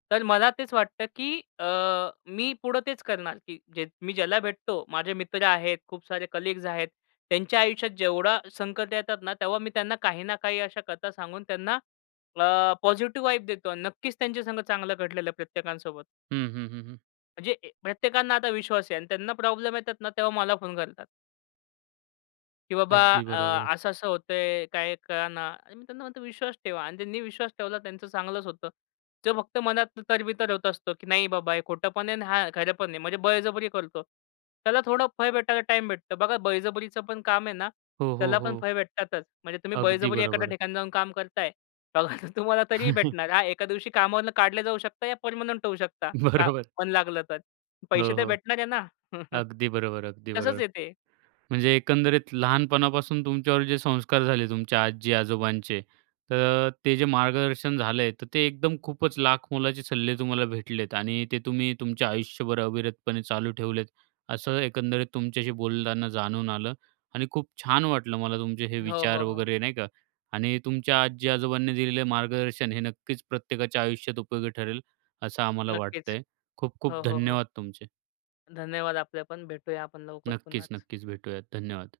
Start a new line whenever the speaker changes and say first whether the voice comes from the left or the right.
left: तर मला तेच वाटतं, की अ, मी पुढे तेच करणार, की जे मी ज्याला भेटतो माझे मित्र आहेत, खूप सारे कलीग्स आहेत. त्यांच्या आयुष्यात जेवढा संकट येतात ना तेव्हा मी त्यांना काही ना काही अशा कथा सांगून त्यांना अ, पॉझिटिव्ह वाइब देतो. नक्कीच त्यांचे संगत चांगलं घडलेलं प्रत्येकांसोबत.
right: हं, हं, हं, हं.
left: म्हणजे अ, प्रत्येकांना आता विश्वास आहे आणि त्यांना प्रॉब्लेम येतात ना तेव्हा मला फोन करतात. की बाबा
right: अगदी बरोबर.
left: अ, अस असं होत आहे, काही कळेना. आणि मी त्यांना म्हणतो विश्वास ठेवा आणि त्यांनी विश्वास ठेवला त्यांचं चांगलंच होतं. जो फक्त मनात तरबितर होत असतं, की नाही बाबा हे खोटं पण आहे आणि हा खरं पण आहे म्हणजे बळजबरी करतो. त्याला थोडं फळ भेटायला टाईम भेटतो. बघा बळजबरीचं पण काम आहे ना,
right: हो, हो,
left: त्याला पण
right: हो.
left: फळ भेटतातच. म्हणजे तुम्ही
right: अगदी
left: बळजबरी एखाद्या
right: बरोबर.
left: ठिकाणी जाऊन काम करताय. बघा तुम्हाला तरीही भेटणार. हा, एका दिवशी कामावरून काढले जाऊ शकता या परमनंट होऊ शकता का?
right: बरोबर.
left: मन लागलं तर पैसे
right: हो,
left: तर
right: हो.
left: भेटणार आहे ना.
right: अगदी बरोबर, अगदी
left: तसंच
right: बरोबर.
left: आहे ते.
right: म्हणजे एकंदरीत लहानपणापासून तुमच्यावर जे संस्कार झाले तुमच्या आजी-आजोबांचे तर ते जे मार्गदर्शन झालं आहे तर ते एकदम खूपच लाखमोलाचे सल्ले तुम्हाला भेटलेत. आणि ते तुम्ही तुमच्या आयुष्यभर अविरतपणे चालू ठेवलेत. असं एकंदरीत तुमच्याशी बोलताना जाणून आलं. आणि खूप छान वाटलं मला तुमचे हे
left: हो,
right: विचार
left: हो, हो.
right: वगैरे नाही का? आणि तुमच्या आजी-आजोबांनी दिलेलं मार्गदर्शन हे नक्कीच प्रत्येकाच्या आयुष्यात उपयोगी ठरेल. असं आम्हाला
left: नक्कीच.
right: वाटतंय. खूप-खूप
left: हो, हो, हो.
right: धन्यवाद तुमचे!
left: धन्यवाद! आपल्या पण. भेटूया आपण लवकर
right: नक्कीच,
left: पुन्हाच.
right: नक्कीच भेटूयात. धन्यवाद!